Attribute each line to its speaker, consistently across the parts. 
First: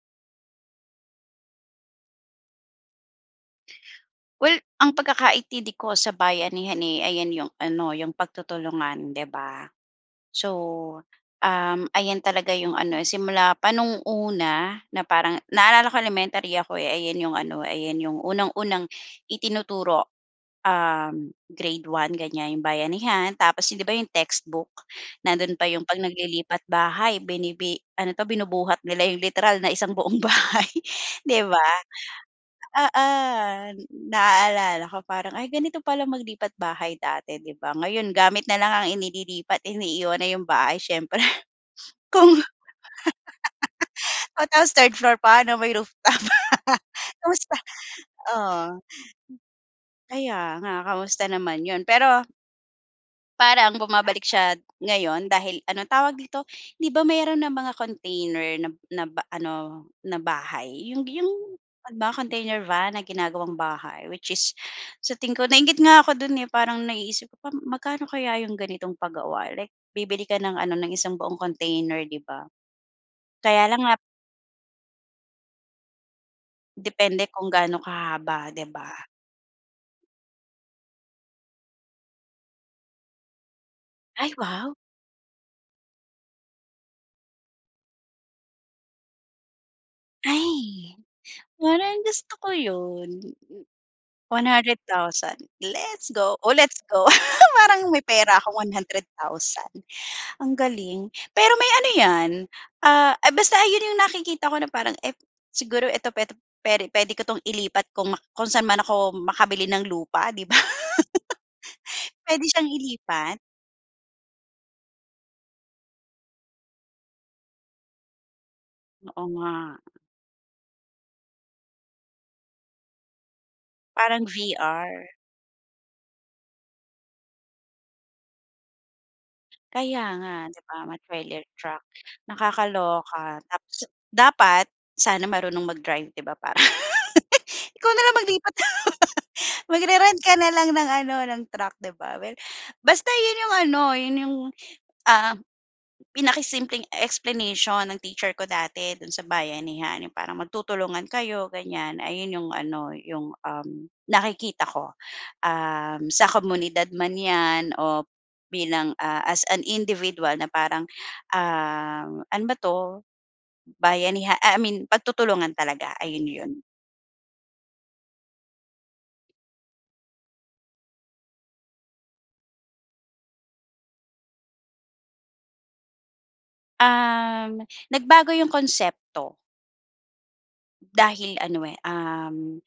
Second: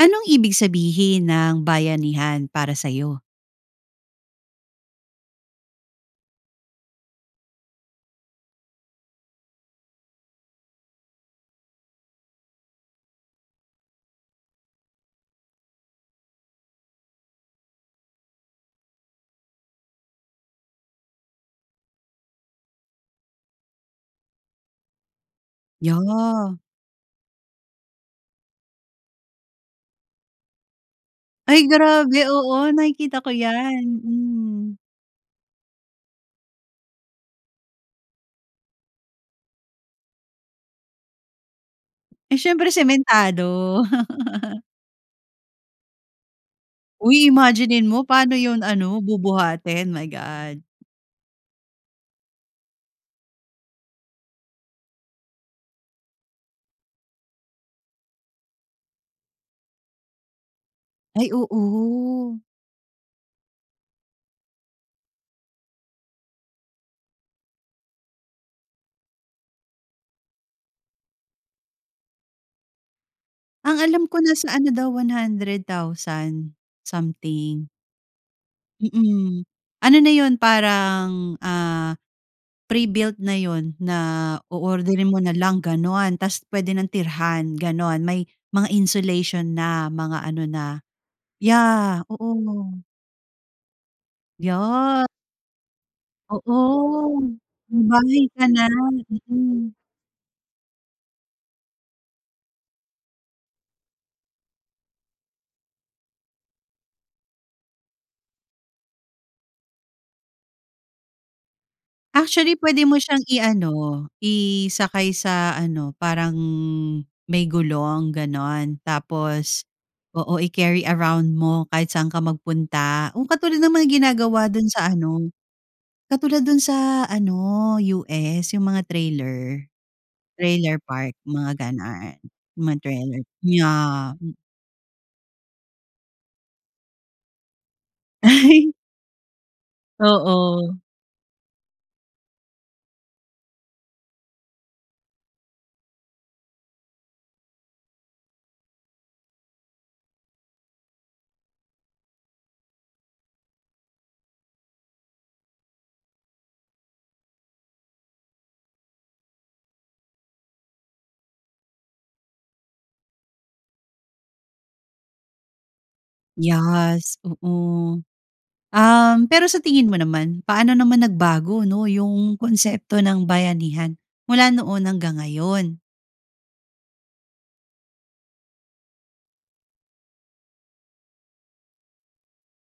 Speaker 1: Anong ibig sabihin ng bayanihan para sa'yo?
Speaker 2: Well, ang pagkakaintindi ko sa bayanihan, eh, ayan yung ano yung pagtutulungan, 'di ba? So, uhm, ayan talaga yung ano simula pa noong una na parang, naalala ko elementary ako, eh, ayan yung ano ayan yung unang-unang itinuturo. Uhm, grade 1 ganyan yung bayanihan tapos yun 'di ba yung textbook nando'n pa 'yong 'pag
Speaker 1: Yeah.
Speaker 2: naglilipat bahay, binibi ano 'to, binubuhat nila yung literal na isang buong bahay, 'di
Speaker 1: Ay
Speaker 2: ba?
Speaker 1: grabe! Oo
Speaker 2: Oo!
Speaker 1: nakikita ko yan. Mm.
Speaker 2: Naalala ko parang, ay ganito pala maglipat bahay dati, di ba? Ngayon gamit na lang ang inililipat iniiwan na yung bahay siyempre
Speaker 1: Eh,
Speaker 2: kung
Speaker 1: syempre sementado.
Speaker 2: O, tapos third floor pa ano, may rooftop.
Speaker 1: Uy,
Speaker 2: Kumusta?
Speaker 1: imaginin mo paano yun
Speaker 2: Oo.
Speaker 1: ano bubuhatin, my
Speaker 2: Kaya
Speaker 1: God.
Speaker 2: nga kumusta naman 'yon pero parang bumabalik siya ngayon dahil, ano tawag dito? Di ba mayroon nang mga container na na ba ano na bahay yung
Speaker 1: Ay,
Speaker 2: yung mga
Speaker 1: oo.
Speaker 2: container van na ginagawang bahay? Which is sa tingin ko nainggit nga ako do'n, eh, parang naiisip ko pa magkano kaya yung ganitong pagawa, like, bibili ka ng ano ng isang buong container, 'di ba? Kaya
Speaker 1: Ang
Speaker 2: lang nga
Speaker 1: alam ko nasa ano daw, 100,000
Speaker 2: Depende kung
Speaker 1: something.
Speaker 2: gaano kahaba 'di ba?
Speaker 1: Mm. Ano na yun parang, ah, pre-built na yun na
Speaker 2: Ay wow!
Speaker 1: oorderin mo na lang, ganon! Tas pwede nang tirhan, ganon! May mga insulation na, mga ano na,
Speaker 2: Ay! Parang
Speaker 1: yah,
Speaker 2: gusto
Speaker 1: oo.
Speaker 2: ko 'yon. one hundred
Speaker 1: Ya!
Speaker 2: thousand. Let's go, o let's go!
Speaker 1: Oo! May
Speaker 2: Parang may
Speaker 1: bahay
Speaker 2: pera
Speaker 1: ka
Speaker 2: akong
Speaker 1: na,
Speaker 2: one hundred
Speaker 1: mm.
Speaker 2: thousand. Ang galing. Pero may ano 'yan, ah, basta ayun yung nakikita ko na parang ep siguro eto petu pere puwede ko 'tong ilipat kung mak kung saan man ako makabili ng lupa, 'di ba? Pwede
Speaker 1: Actually,
Speaker 2: siyang
Speaker 1: pwede mo siyang
Speaker 2: ilipat?
Speaker 1: i-ano, isakay sa ano parang may gulong ganon
Speaker 2: Oo nga.
Speaker 1: tapos oo i-carry around mo kahit saan ka magpunta. Ang katulad ng
Speaker 2: Parang
Speaker 1: ginagawa do'n sa
Speaker 2: VR.
Speaker 1: ano, katulad dun sa ano sa US yung mga trailer,
Speaker 2: Kaya nga, di
Speaker 1: trailer
Speaker 2: ba, mga
Speaker 1: park,
Speaker 2: trailer
Speaker 1: mga
Speaker 2: truck.
Speaker 1: ganun, mga trailer.
Speaker 2: Nakakaloka tapos
Speaker 1: Yah!
Speaker 2: dapat sana marunong mag-drive di ba para ikaw na lang maglipat. Magre-rent ka na lang
Speaker 1: Oo.
Speaker 2: ng ano, ng truck, di ba. Well, basta 'yon yung ano, 'yon yung, uhm, pinakasimpleng explanation ng teacher ko dati do'n sa bayanihan yung parang magtutulungan kayo ganyan ayun yung ano, yung, uhm, nakikita ko, uhm, sa komunidad man 'yan o bilang, ah, as an individual na parang, uhm, ano ba 'to bayaniha I mean, pagtutulungan talaga ayun 'yon.
Speaker 1: Yes, oo. Uhm, pero sa tingin mo naman, paano naman nagbago, no yung konsepto ng bayanihan mula noon hanggang ngayon?
Speaker 2: Um, nagbago yung konsepto. Dahil ano eh, um,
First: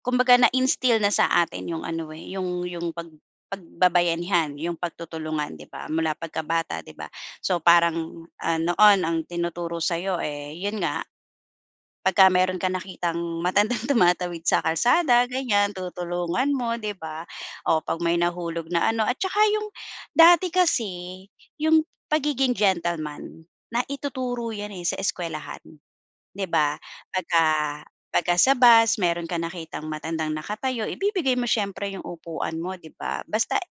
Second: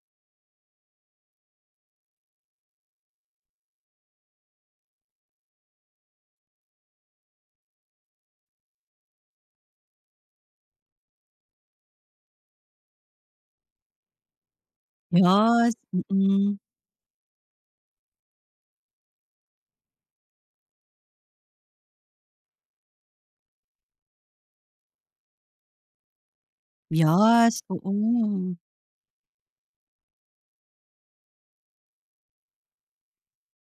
Speaker 2: kumbaga na-instill na sa atin yung ano eh, yung yung pag pagbabayanihan, yung pagtutulungan, di ba, mula pagkabata, di ba? So parang, ah, noon ang tinuturo sa'yo eh, yun nga, pagka meron kang nakitang matandang tumatawid sa kalsada, ganyan,
Speaker 1: Yes,
Speaker 2: tutulungan
Speaker 1: mm.
Speaker 2: mo, di ba? Oh, 'pag may nahulog na ano, at tsaka yung dati kasi yung pagiging gentleman, naituturo yan eh, sa eskuwelahan, di ba? Pagka
Speaker 1: Yes,
Speaker 2: pagka sa
Speaker 1: oo.
Speaker 2: bus meron kang nakitang matandang nakatayo, ibibigay mo siyempre yung upuan mo, di ba? Basta eh,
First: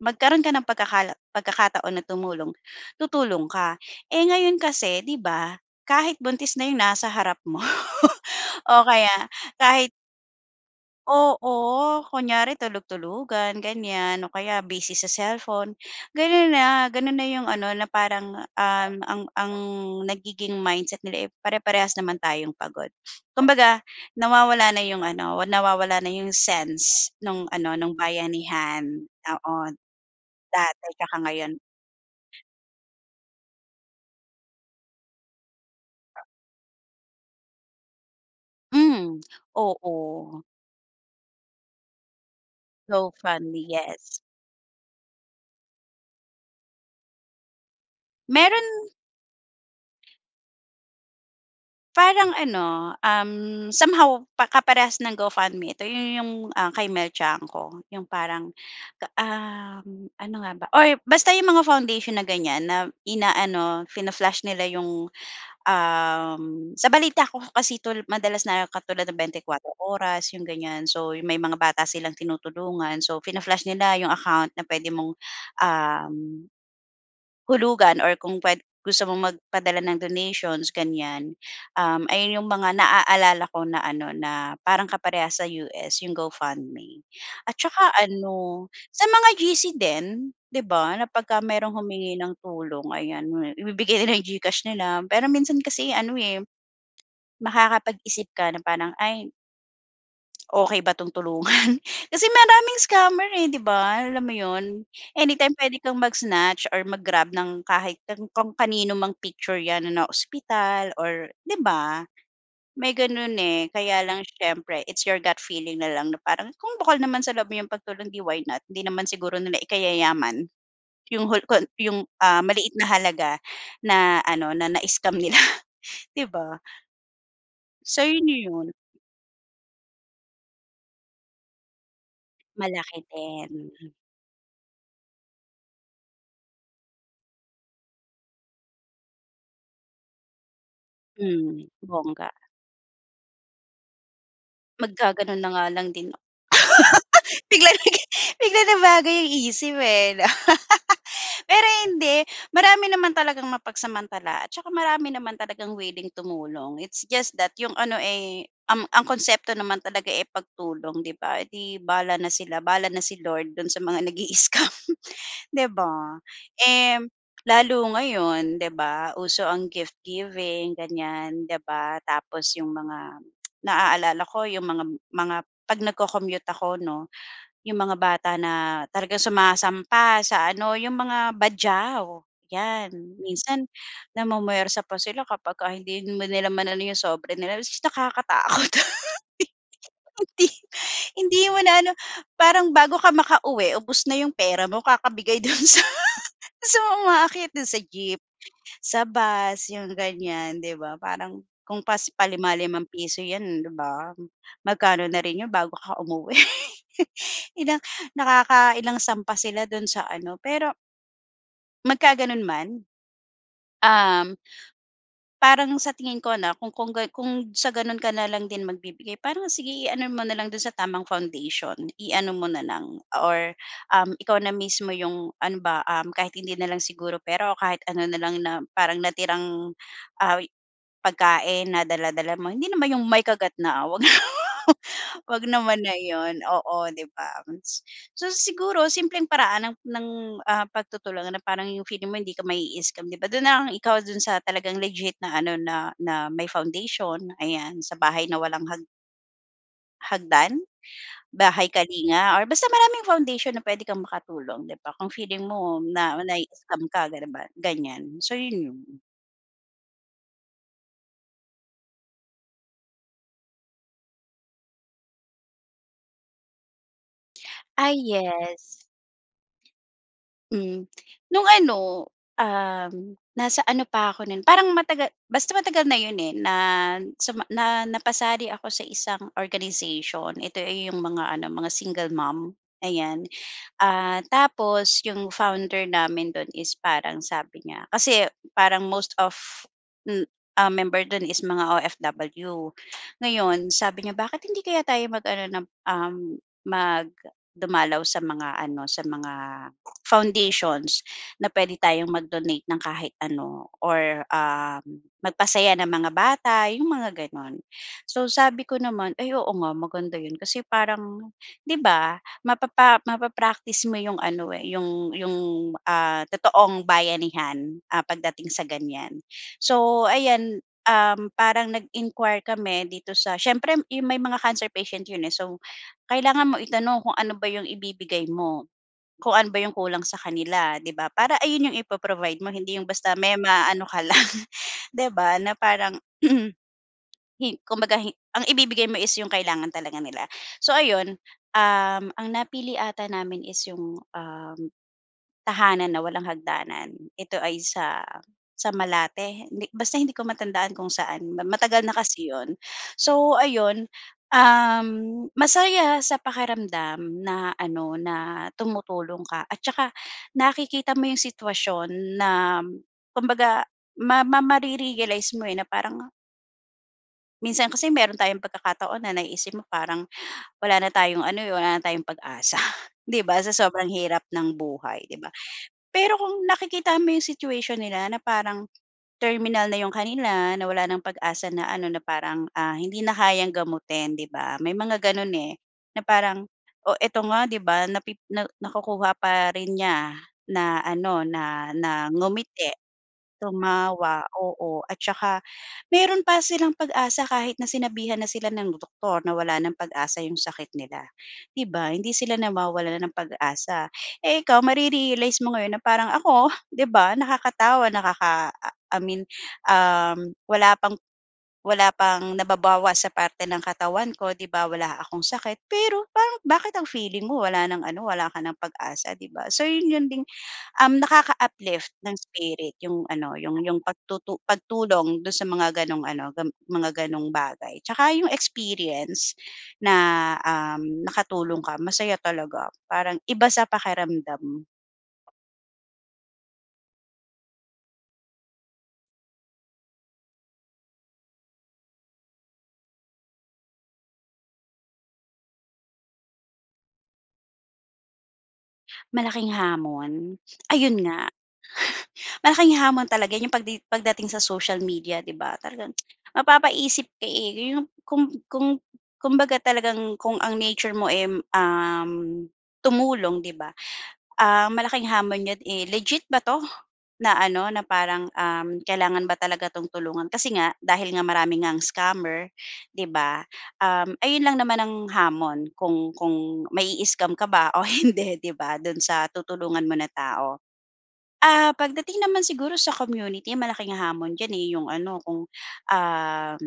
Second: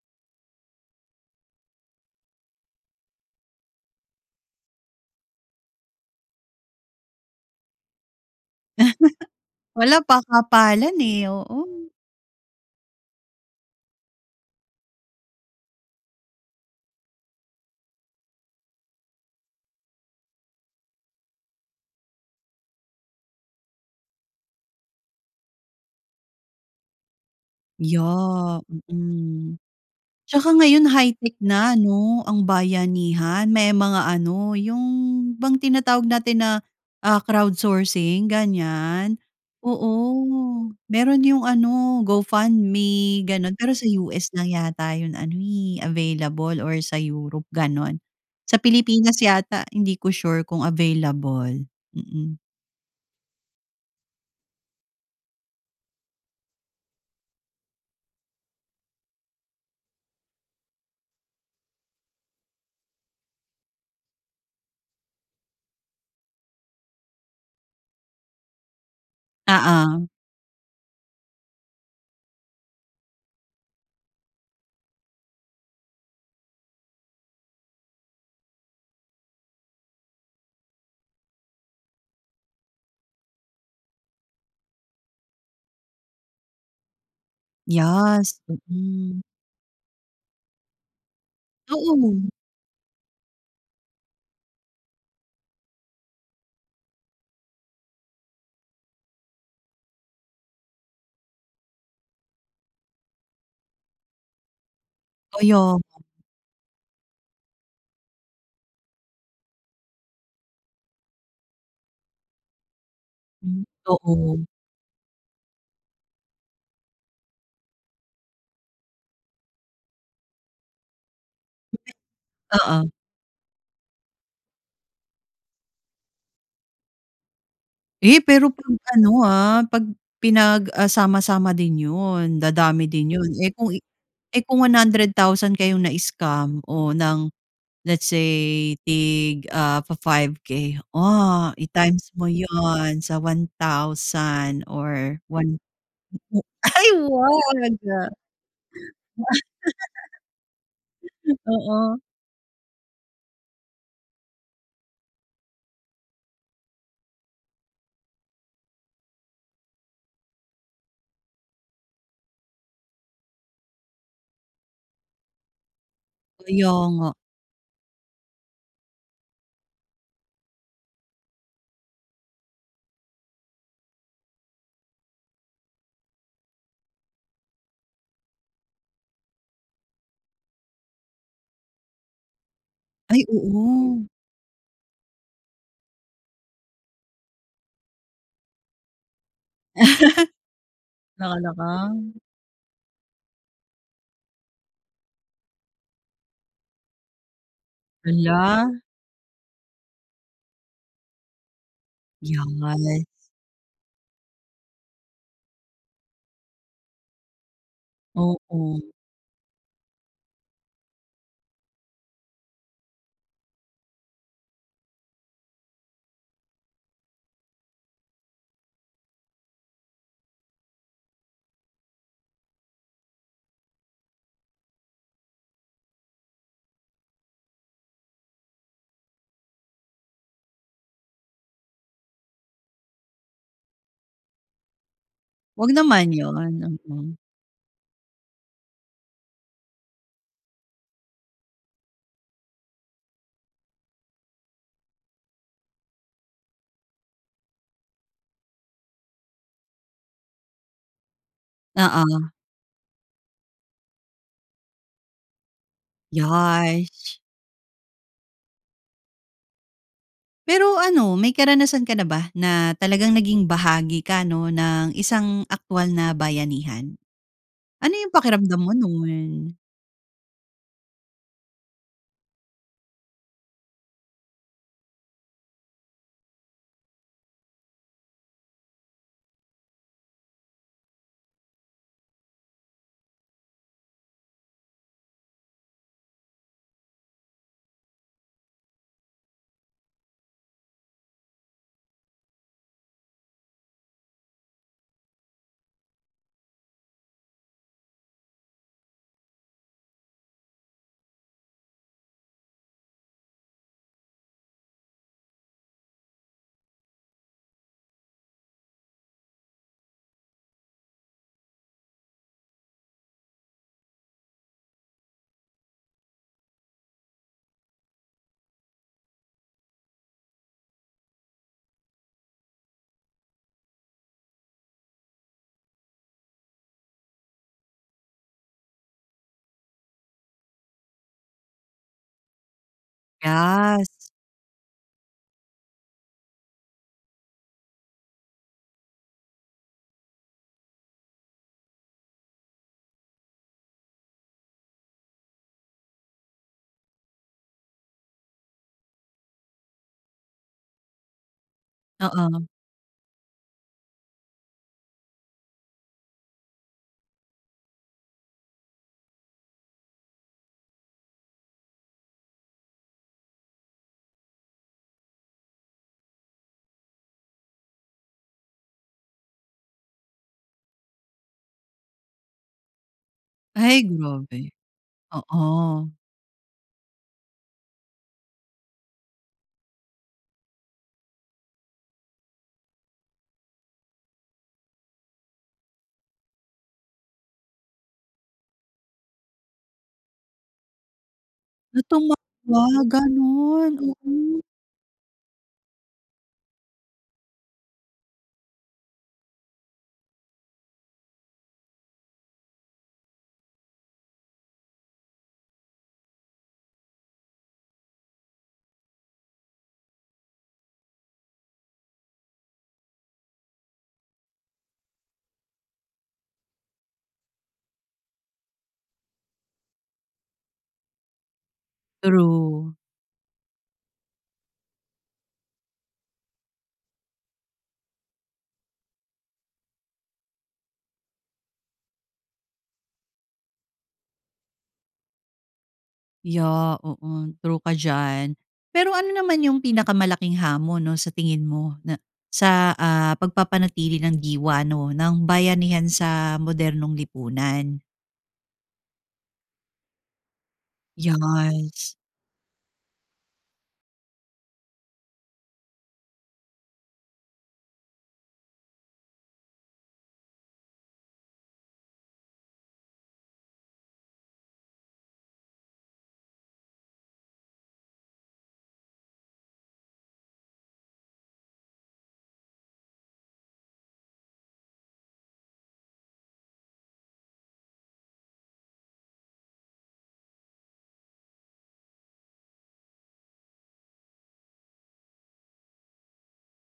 Speaker 2: magkaroon ka ng pagkakala pagkakataon na tumulong, tutulong ka. Eh, ngayon kasi di ba, kahit buntis na yung nasa harap mo o kaya kahit
Speaker 1: Wala, pakapalan eh, oo.
Speaker 2: Oo, kunyari tulug-tulugan, ganyan, o kaya busy sa cellphone. Gano'n na, gano'n na yung ano, na parang, um, ang ang nagiging mindset nila eh, pare-parehas naman tayong pagod. Kumbaga, nawawala na yung ano, nawawala na yung sense nung ano, nung
Speaker 1: Yeah,
Speaker 2: bayanihan
Speaker 1: mm.
Speaker 2: noon,
Speaker 1: Tsaka
Speaker 2: dati
Speaker 1: ngayon
Speaker 2: tsaka
Speaker 1: high-tech
Speaker 2: ngayon.
Speaker 1: na 'no, ang bayanihan may mga ano, yun bang tinatawag natin na, ah, crowd sourcing, ganyan,
Speaker 2: Mm, oo.
Speaker 1: oo, meron yung ano,
Speaker 2: So,
Speaker 1: GoFundme, gano'n.
Speaker 2: funny,
Speaker 1: Pero sa
Speaker 2: yes.
Speaker 1: US lang yata yung ano eh, available or sa Europe, gano'n. Sa
Speaker 2: Meron
Speaker 1: Pilipinas yata hindi ko sure kung available,
Speaker 2: Parang
Speaker 1: mm.
Speaker 2: ano, um, somehow pa kaparehas ng GoFundMe. Ito yun yung, ah, kay Mel Tiangco, yung parang ka, um, ano nga ba or basta yung mga foundation na ganyan, na inaano, fina-flash nila yung, um, sa balita ko kasi 'to, madalas na katulad ng 24
Speaker 1: Oo.
Speaker 2: Oras, yung ganyan. So, yung may mga bata silang tinutulungan, so fina-flash nila yung account na puwede mong, um, hulugan or kung pwed gusto mong magpadala ng donations, ganyan. Um, ayun yung mga naaalala ko na ano, na parang kapareha sa US, yung GoFundMe. At tsaka
Speaker 1: Yes,
Speaker 2: ano, sa
Speaker 1: oo.
Speaker 2: mga GC din, di ba, na pagka mayro'ng humingi
Speaker 1: Oo.
Speaker 2: ng tulong, ayan, mo eh, ibibigay nila yung GCash nila. Pero minsan kasi ano eh, makakapag-isip ka na parang, "Ay okey ba 'tong tulungan? Kasi maraming scammer eh, di ba, alam mo yon? Anytime
Speaker 1: Kaya
Speaker 2: pwede
Speaker 1: nga.
Speaker 2: kang mag-snatch or mag-grab ng kahit an kung kanino mang picture yan na naospital or, di ba? May ganun
Speaker 1: Hmm,
Speaker 2: eh, kaya lang
Speaker 1: oo.
Speaker 2: siyempre it's your gut feeling nalang na parang, kung bukal naman sa loob mo yung pagtulong, di why not? Di naman siguro nila ikayayaman yung hul kon yung,
Speaker 1: [unintelligible]
Speaker 2: ah, maliit na
Speaker 1: Oo.
Speaker 2: halaga na ano, na na-scam nila, di ba? Sa
Speaker 1: Eh,
Speaker 2: inyo
Speaker 1: pero
Speaker 2: yon.
Speaker 1: 'pag ano ah, 'pag pinag, ah, sama-sama din 'yon, dadami
Speaker 2: Malaki
Speaker 1: din 'yon. Eh kung
Speaker 2: din, mm.
Speaker 1: eh kung 100 thousand kayong na-scam o ng let's say tig, ah, fa-5 K. Ah,
Speaker 2: Mm,
Speaker 1: i-times mo
Speaker 2: bongga.
Speaker 1: 'yon sa 1000 or
Speaker 2: Maggaganon na
Speaker 1: 1
Speaker 2: nga lang din ako.
Speaker 1: [unintelligible] Ay, wow ang
Speaker 2: Biglang
Speaker 1: ganda.
Speaker 2: naging biglang nabago yung isip eh, 'no? Pero
Speaker 1: Oo.
Speaker 2: hindi, marami naman talagang mapagsamantala at tsaka marami naman talagang wiling tumulong, it's just that yung ano eh, um, ang konsepto naman talaga eh, pagtulong, di ba? 'Eh, di bahala na sila, bahala na si Lord dun sa mga nag-i-scam, di ba?
Speaker 1: Kaya
Speaker 2: Eh,
Speaker 1: nga.
Speaker 2: lalo ngayon di ba, uso ang gift-giving, ganyan, di ba? Tapos yung mga naaalala ko yung mga mga 'pag nagco-commute ako 'no, yung mga bata na talagang sumasampa sa ano, yung mga Badjao, yan.
Speaker 1: Ay,
Speaker 2: Minsan
Speaker 1: oo.
Speaker 2: namumwersa pa sila kapagka hindi mo nilamanan na yung sobre nila tapos nakakatakot Hindi hindi mo na ano,
Speaker 1: [unintelligible]
Speaker 2: parang bago ka maka-uwi ubos na yung pera mo kakabigay dun sa sa mga umaakyat dun sa jeep,
Speaker 1: Hala.
Speaker 2: sa bus, yung ganyan, di ba? Parang kung pas palima-limang
Speaker 1: Yes.
Speaker 2: piso yan, di ba? Magkano na rin yun bago ka umuwi, ilang
Speaker 1: Oo.
Speaker 2: nakaka-ilang sampa sila dun sa ano, pero Magkaganon man, um. Parang sa tingin ko, 'no, kung kung gan kung sa ganun ka na lang din magbibigay parang sige i-ano mo na lang dun sa tamang foundation. I-ano mo na lang or, um, ikaw na mismo yung ano ba, um, kahit hindi na lang siguro pera o kahit ano na lang na parang natirang ah wi pagkain na dala-dala mo. Hindi naman yung may kagat na, ah, huwag huwag
Speaker 1: Huwag
Speaker 2: naman, 'wag naman na
Speaker 1: naman yun,
Speaker 2: yun, oo, di
Speaker 1: mm.
Speaker 2: bams? So, siguro simpleng paraan ng, ng, ah, pagtutulong na parang yung feeling mo hindi ka mai-scam, di ba, dun na lang ikaw dun sa talagang legit na ano na, na, may foundation ayan sa bahay na walang hag hagdan? Bahay
Speaker 1: Oo.
Speaker 2: Kalinga or basta maraming foundation na puwede kang makatulong, di ba? Kung feeling mo na nai-scam ka
Speaker 1: Yes.
Speaker 2: ganun ba ganyan, so yun, yun.
Speaker 1: Pero ano may karanasan ka na ba na talagang naging bahagi ka, no, ng isang aktuwal na bayanihan?
Speaker 2: Ah,
Speaker 1: Ano yung
Speaker 2: yes.
Speaker 1: pakiramdam mo nun?
Speaker 2: Hmm. Nung ano, um, nasa ano pa ako nun parang mataga basta matagal na yun, eh, na suma na napasali ako sa isang organization ito, eh, yung mga ano mga single mom. Ayan, ah, tapos yung founder namin dun is parang sabi niya kasi parang most of, hmm, um, member dun is mga OFW. Ngayon sabi niya bakit hindi kaya tayo mag-ano nap, um, mag dumalaw sa mga ano sa mga foundations na puwede tayong mag-donate ng kahit ano or, um, magpasaya ng mga bata yung mga ganon. So, sabi ko naman, "Ay, oo nga maganda yun kasi parang" 'di ba, mapapa mapa-practice mo yung ano, eh, yung yung, ah, totoong bayanihan, ah, pagdating sa ganyan. So, ayan, um, parang nag-inquire kami dito sa siyempre yung may mga cancer patient yun, eh, so kailangan mo itanong kung ano ba yung ibibigay mo, kung ano ba yung kulang sa kanila, 'di ba? Para ayun yung ipo-provide mo hindi yung basta may maano
Speaker 1: Yes.
Speaker 2: ka lang, di ba, na parang Hin kumbaga hi ang ibibigay mo is yung kailangan talaga nila. So, ayun, um, ang napili ata namin is yung, um, Tahanan na Walang Hagdanan. Ito ay sa sa Malate hindi basta hindi ko matandaan kung saan ma matagal na kasi
Speaker 1: Oo.
Speaker 2: yun. So, ayun, um, masaya sa pakiramdam na ano na tumutulong ka at tsaka nakikita mo yung sitwasyon na kumbaga ma ma mare-realize mo, eh, na parang Minsan kasi meron tayong pagkakataon na naiisip mo parang, wala na tayong ano, wala na tayong pag-asa. 'Di ba sa
Speaker 1: Ay!
Speaker 2: sobrang hirap
Speaker 1: Grabe.
Speaker 2: ng buhay, 'di ba?
Speaker 1: Oo.
Speaker 2: Pero kung nakikita mo 'yong situation nila, na parang terminal na 'yong kanila, na wala nang pag-asa na ano na parang, ah, hindi na kayang gamutin, 'di ba? May mga gano'n eh, na parang o eto nga 'di ba, napi na nakukuha pa rin niya na ano na
Speaker 1: Na
Speaker 2: na ngumiti,
Speaker 1: tumawa, gano'n,
Speaker 2: tumawa,
Speaker 1: mm.
Speaker 2: oo. At saka meron pa silang pag-asa kahit na sinabihan na sila ng doktor na wala nang pag-asa 'yong sakit nila. 'Di ba, hindi sila nawawalan ng pag-asa. Eh, ikaw, mare-realize mo ngayon na parang, ako, 'di ba, nakakatawa, nakaka I mean, uhm. wala pang wala pang nababawas sa parte ng katawan ko, 'di ba? Wala akong sakit, pero parang bakit ang feeling mo wala nang ano, wala ka nang pag-asa, 'di ba? So 'yon 'yon din, uhm, nakaka-uplift ng
Speaker 1: True.
Speaker 2: spirit yung ano, yung yung pagtutu pagtulong do'n sa mga gano'ng ano, ga mga gano'ng bagay. Tsaka yung experience na, uhm, nakatulong ka, masaya talaga. Parang iba sa pakiramdam.
Speaker 1: Yeah, oo. True ka diyan. Pero ano naman yung pinakamalaking hamon, 'no, sa tingin mo na sa, ah, pagpapanatili ng diwa, 'no, ng bayanihan sa modernong lipunan?
Speaker 2: Malaking hamon, ayun nga.
Speaker 1: Yes.
Speaker 2: Malaking hamon talaga yung pagdi pagdating sa social media, 'di ba, talagang mapapaisip ka, eh. Yung kung kung kumbaga talagang kung ang nature mo eh, um, tumulong, 'di ba, ah, malaking hamon yun, eh, "Legit ba 'to?" Na ano, na parang, uhm, kailangan ba talaga 'tong tulungan, kasi nga dahil nga marami ngang scammer, 'di ba, um, ayun lang naman ang hamon kung kung mai-scam ka ba o hindi, 'di ba? Do'n sa tutulungan mo na tao. Ah, pagdating naman siguro sa community, malaking hamon diyan, eh, yung ano, kung, um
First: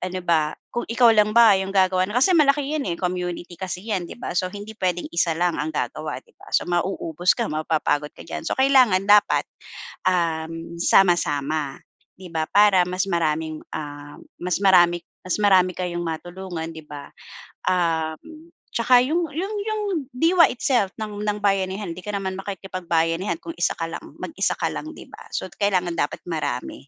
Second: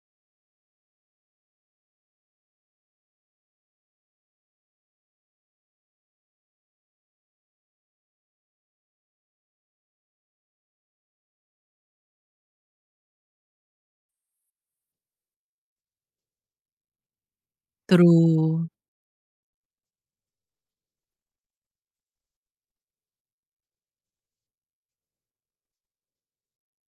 Speaker 2: ano ba, kung ikaw lang ba yung gagawa nun, kasi malaki 'yan, eh, community kasi 'yan, 'di ba? So, hindi puwedeng isa lang ang gagawa, 'di ba? So, mauubos ka, mapapagod ka diyan. So, kailangan dapat, um, sama-sama, 'di ba? Para mas maraming, ah, mas marami mas marami kayong matulungan, 'di ba? Um,
Speaker 1: True.
Speaker 2: 'tsaka yung yung yung diwa itself ng ng bayanihan, hindi ka naman makikipagbayanihan kung isa ka lang, mag-isa ka lang, di ba? So, kailangan dapat marami.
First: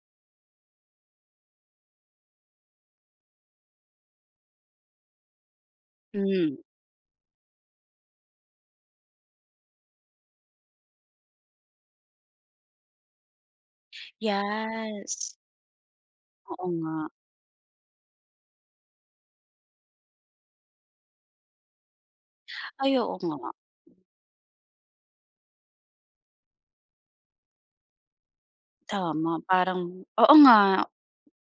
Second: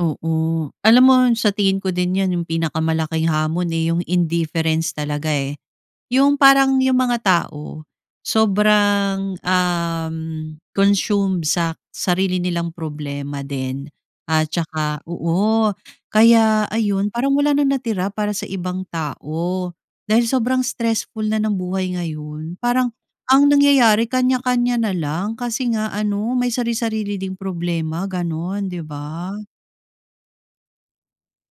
Speaker 1: Oo. Alam mo sa tingin ko din 'yan 'yong pinakamalaking hamon eh, 'yong indifference talaga eh. 'Yong
Speaker 2: Hmm.
Speaker 1: parang 'yong mga tao sobrang, um, consumed sa sarili nilang problema din at tsaka
Speaker 2: Yes.
Speaker 1: oo kaya
Speaker 2: Oo nga.
Speaker 1: ayon parang wala ng natira para sa ibang tao dahil sobrang stressful na ng buhay ngayon. Parang
Speaker 2: Ay, oo
Speaker 1: ang
Speaker 2: nga.
Speaker 1: nangyayari, kanya-kanya na lang kasi nga ano may sari-sarili ding problema gano'n, 'di ba.
Speaker 2: Tama, parang oo nga.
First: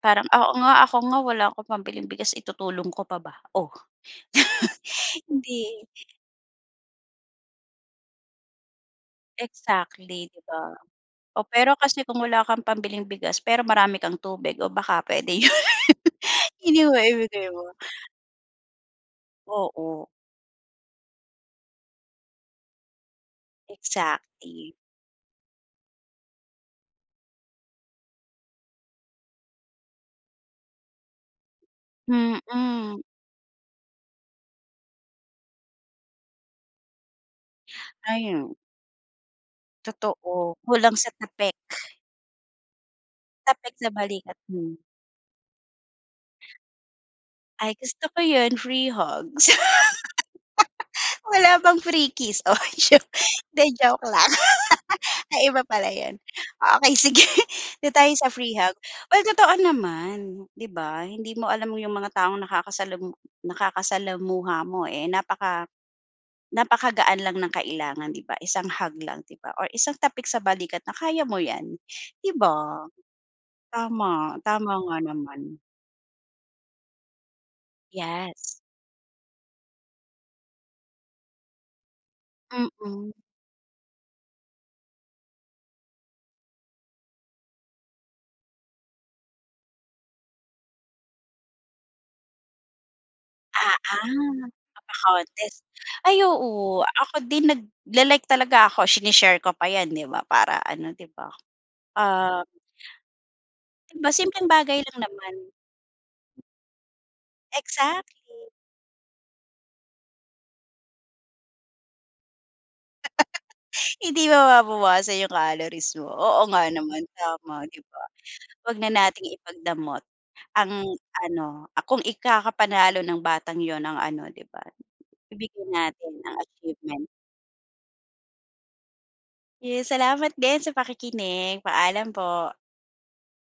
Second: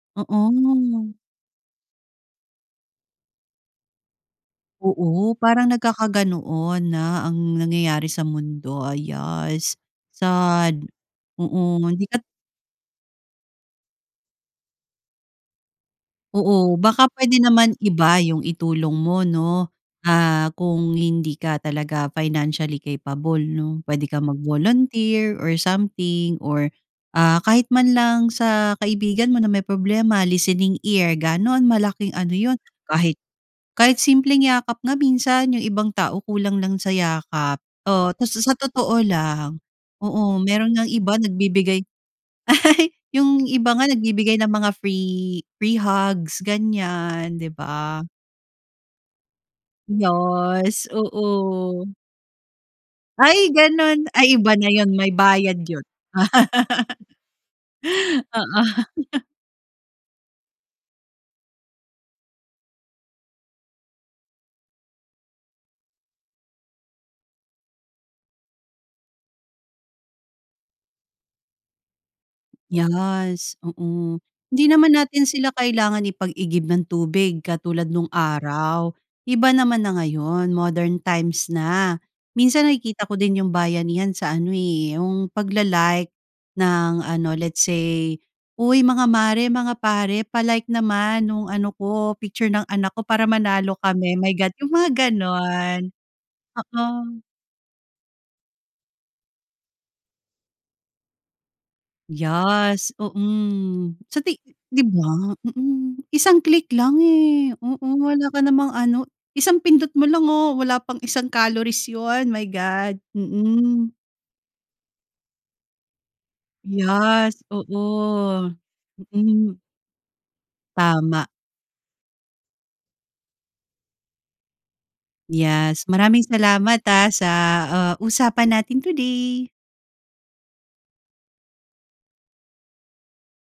Speaker 2: Parang, oo nga, ako
Speaker 1: Oo.
Speaker 2: nga wala akong pambiling bigas itutulong ko pa ba o
Speaker 1: Oo parang
Speaker 2: hindi.
Speaker 1: nagkaka-ganoon na ang nangyayari sa mundo. Yes,
Speaker 2: Exactly, 'di ba.
Speaker 1: sad.
Speaker 2: Oo pero
Speaker 1: Oo
Speaker 2: kasi
Speaker 1: hindi
Speaker 2: kung
Speaker 1: ka
Speaker 2: wala kang pambiling bigas pero marami kang tubig o baka puwede 'yon. 'Yon
Speaker 1: Oo,
Speaker 2: na 'yong
Speaker 1: baka pwede
Speaker 2: maibigay mo.
Speaker 1: naman iba 'yong itulong mo 'no.
Speaker 2: Oo.
Speaker 1: Ah, kung hindi ka talaga financially capable 'no. Puwede ka
Speaker 2: Exactly.
Speaker 1: mag-volunteer or something or ah kahit man lang sa kaibigan mo na may problema, listening ear gano'n. Malaking ano 'yon
Speaker 2: Mm.
Speaker 1: kahit, kahit simpleng yakap nga minsan 'yong ibang tao kulang lang sa yakap. Oo ta
Speaker 2: Ayo
Speaker 1: sa totoo lang, oo
Speaker 2: Totoo,
Speaker 1: meron ngang
Speaker 2: kulang sa
Speaker 1: iba
Speaker 2: tapik.
Speaker 1: nagbibigay. 'Yong iba
Speaker 2: Tapik
Speaker 1: nga
Speaker 2: sa balikat.
Speaker 1: nagbibigay ng mga
Speaker 2: Hmm.
Speaker 1: free free hugs ganyan 'di
Speaker 2: Ay
Speaker 1: ba.
Speaker 2: gusto ko 'yon, free hugs
Speaker 1: Yes
Speaker 2: Wala bang
Speaker 1: oo.
Speaker 2: free kiss? Oy joke.
Speaker 1: Ay
Speaker 2: 'Di
Speaker 1: gano'n.
Speaker 2: joke lang.
Speaker 1: Ay iba na 'yon, may
Speaker 2: Ay
Speaker 1: bayad
Speaker 2: iba
Speaker 1: 'yon.
Speaker 2: pala 'yon, okey sige. Do'n tayo sa free
Speaker 1: Oo.
Speaker 2: hug. Uy totoo naman 'di ba, hindi mo alam 'yong mga taong nakakasalamu nakakasalamuha mo, eh, napaka napakagaan lang ng kailangan 'di ba. Isang hug lang 'di ba or isang tapik sa balikat na kaya mo 'yan, 'di ba?
Speaker 1: Yes, oo.
Speaker 2: Tama,
Speaker 1: Hindi
Speaker 2: tama
Speaker 1: naman
Speaker 2: nga
Speaker 1: natin sila
Speaker 2: naman.
Speaker 1: kailangan ipag-igib ng tubig katulad no'ng
Speaker 2: Yes.
Speaker 1: araw. Iba naman na ngayon, modern times na. Minsan nakikita
Speaker 2: Mm.
Speaker 1: ko din 'yong bayanihan sa ano, eh, 'yong pag-la-like ng ano let's say, "Uy mga mare, mga pare, pa-like naman no'ng ano ko picture ng anak ko para manalo
Speaker 2: Ah,
Speaker 1: kami." my
Speaker 2: ah,
Speaker 1: God 'yong
Speaker 2: pa
Speaker 1: mga
Speaker 2: pa-contest.
Speaker 1: gano'n.
Speaker 2: Ay oo,
Speaker 1: Oo.
Speaker 2: ako din nagla-like talaga ako. Sine-share ko pa 'yan, 'di ba para ano, 'di ba. Ah.
Speaker 1: Yes, mm.
Speaker 2: 'Di ba
Speaker 1: Sa ti
Speaker 2: simpleng bagay
Speaker 1: 'di
Speaker 2: lang
Speaker 1: ba?
Speaker 2: naman.
Speaker 1: Mm, isang click lang eh. Oo wala ka
Speaker 2: Exactly.
Speaker 1: namang ano, isang pindot mo lang, oh. Wala pang isang calories 'yon, my God. Mm.
Speaker 2: Hindi mababawasan 'yong calories mo. Oo nga naman,
Speaker 1: Yes,
Speaker 2: tama 'di ba.
Speaker 1: oo.
Speaker 2: 'Wag na nating
Speaker 1: Mm.
Speaker 2: ipagdamot ang
Speaker 1: Tama.
Speaker 2: ano, ah, kung ikakapanalo ng batang 'yon ang ano 'di ba, ibigay
Speaker 1: Yes,
Speaker 2: natin
Speaker 1: maraming
Speaker 2: ang
Speaker 1: salamat ah
Speaker 2: achievement.
Speaker 1: sa, ah, usapan natin today.
Speaker 2: Yes, salamat din sa pakikinig. Paalam po.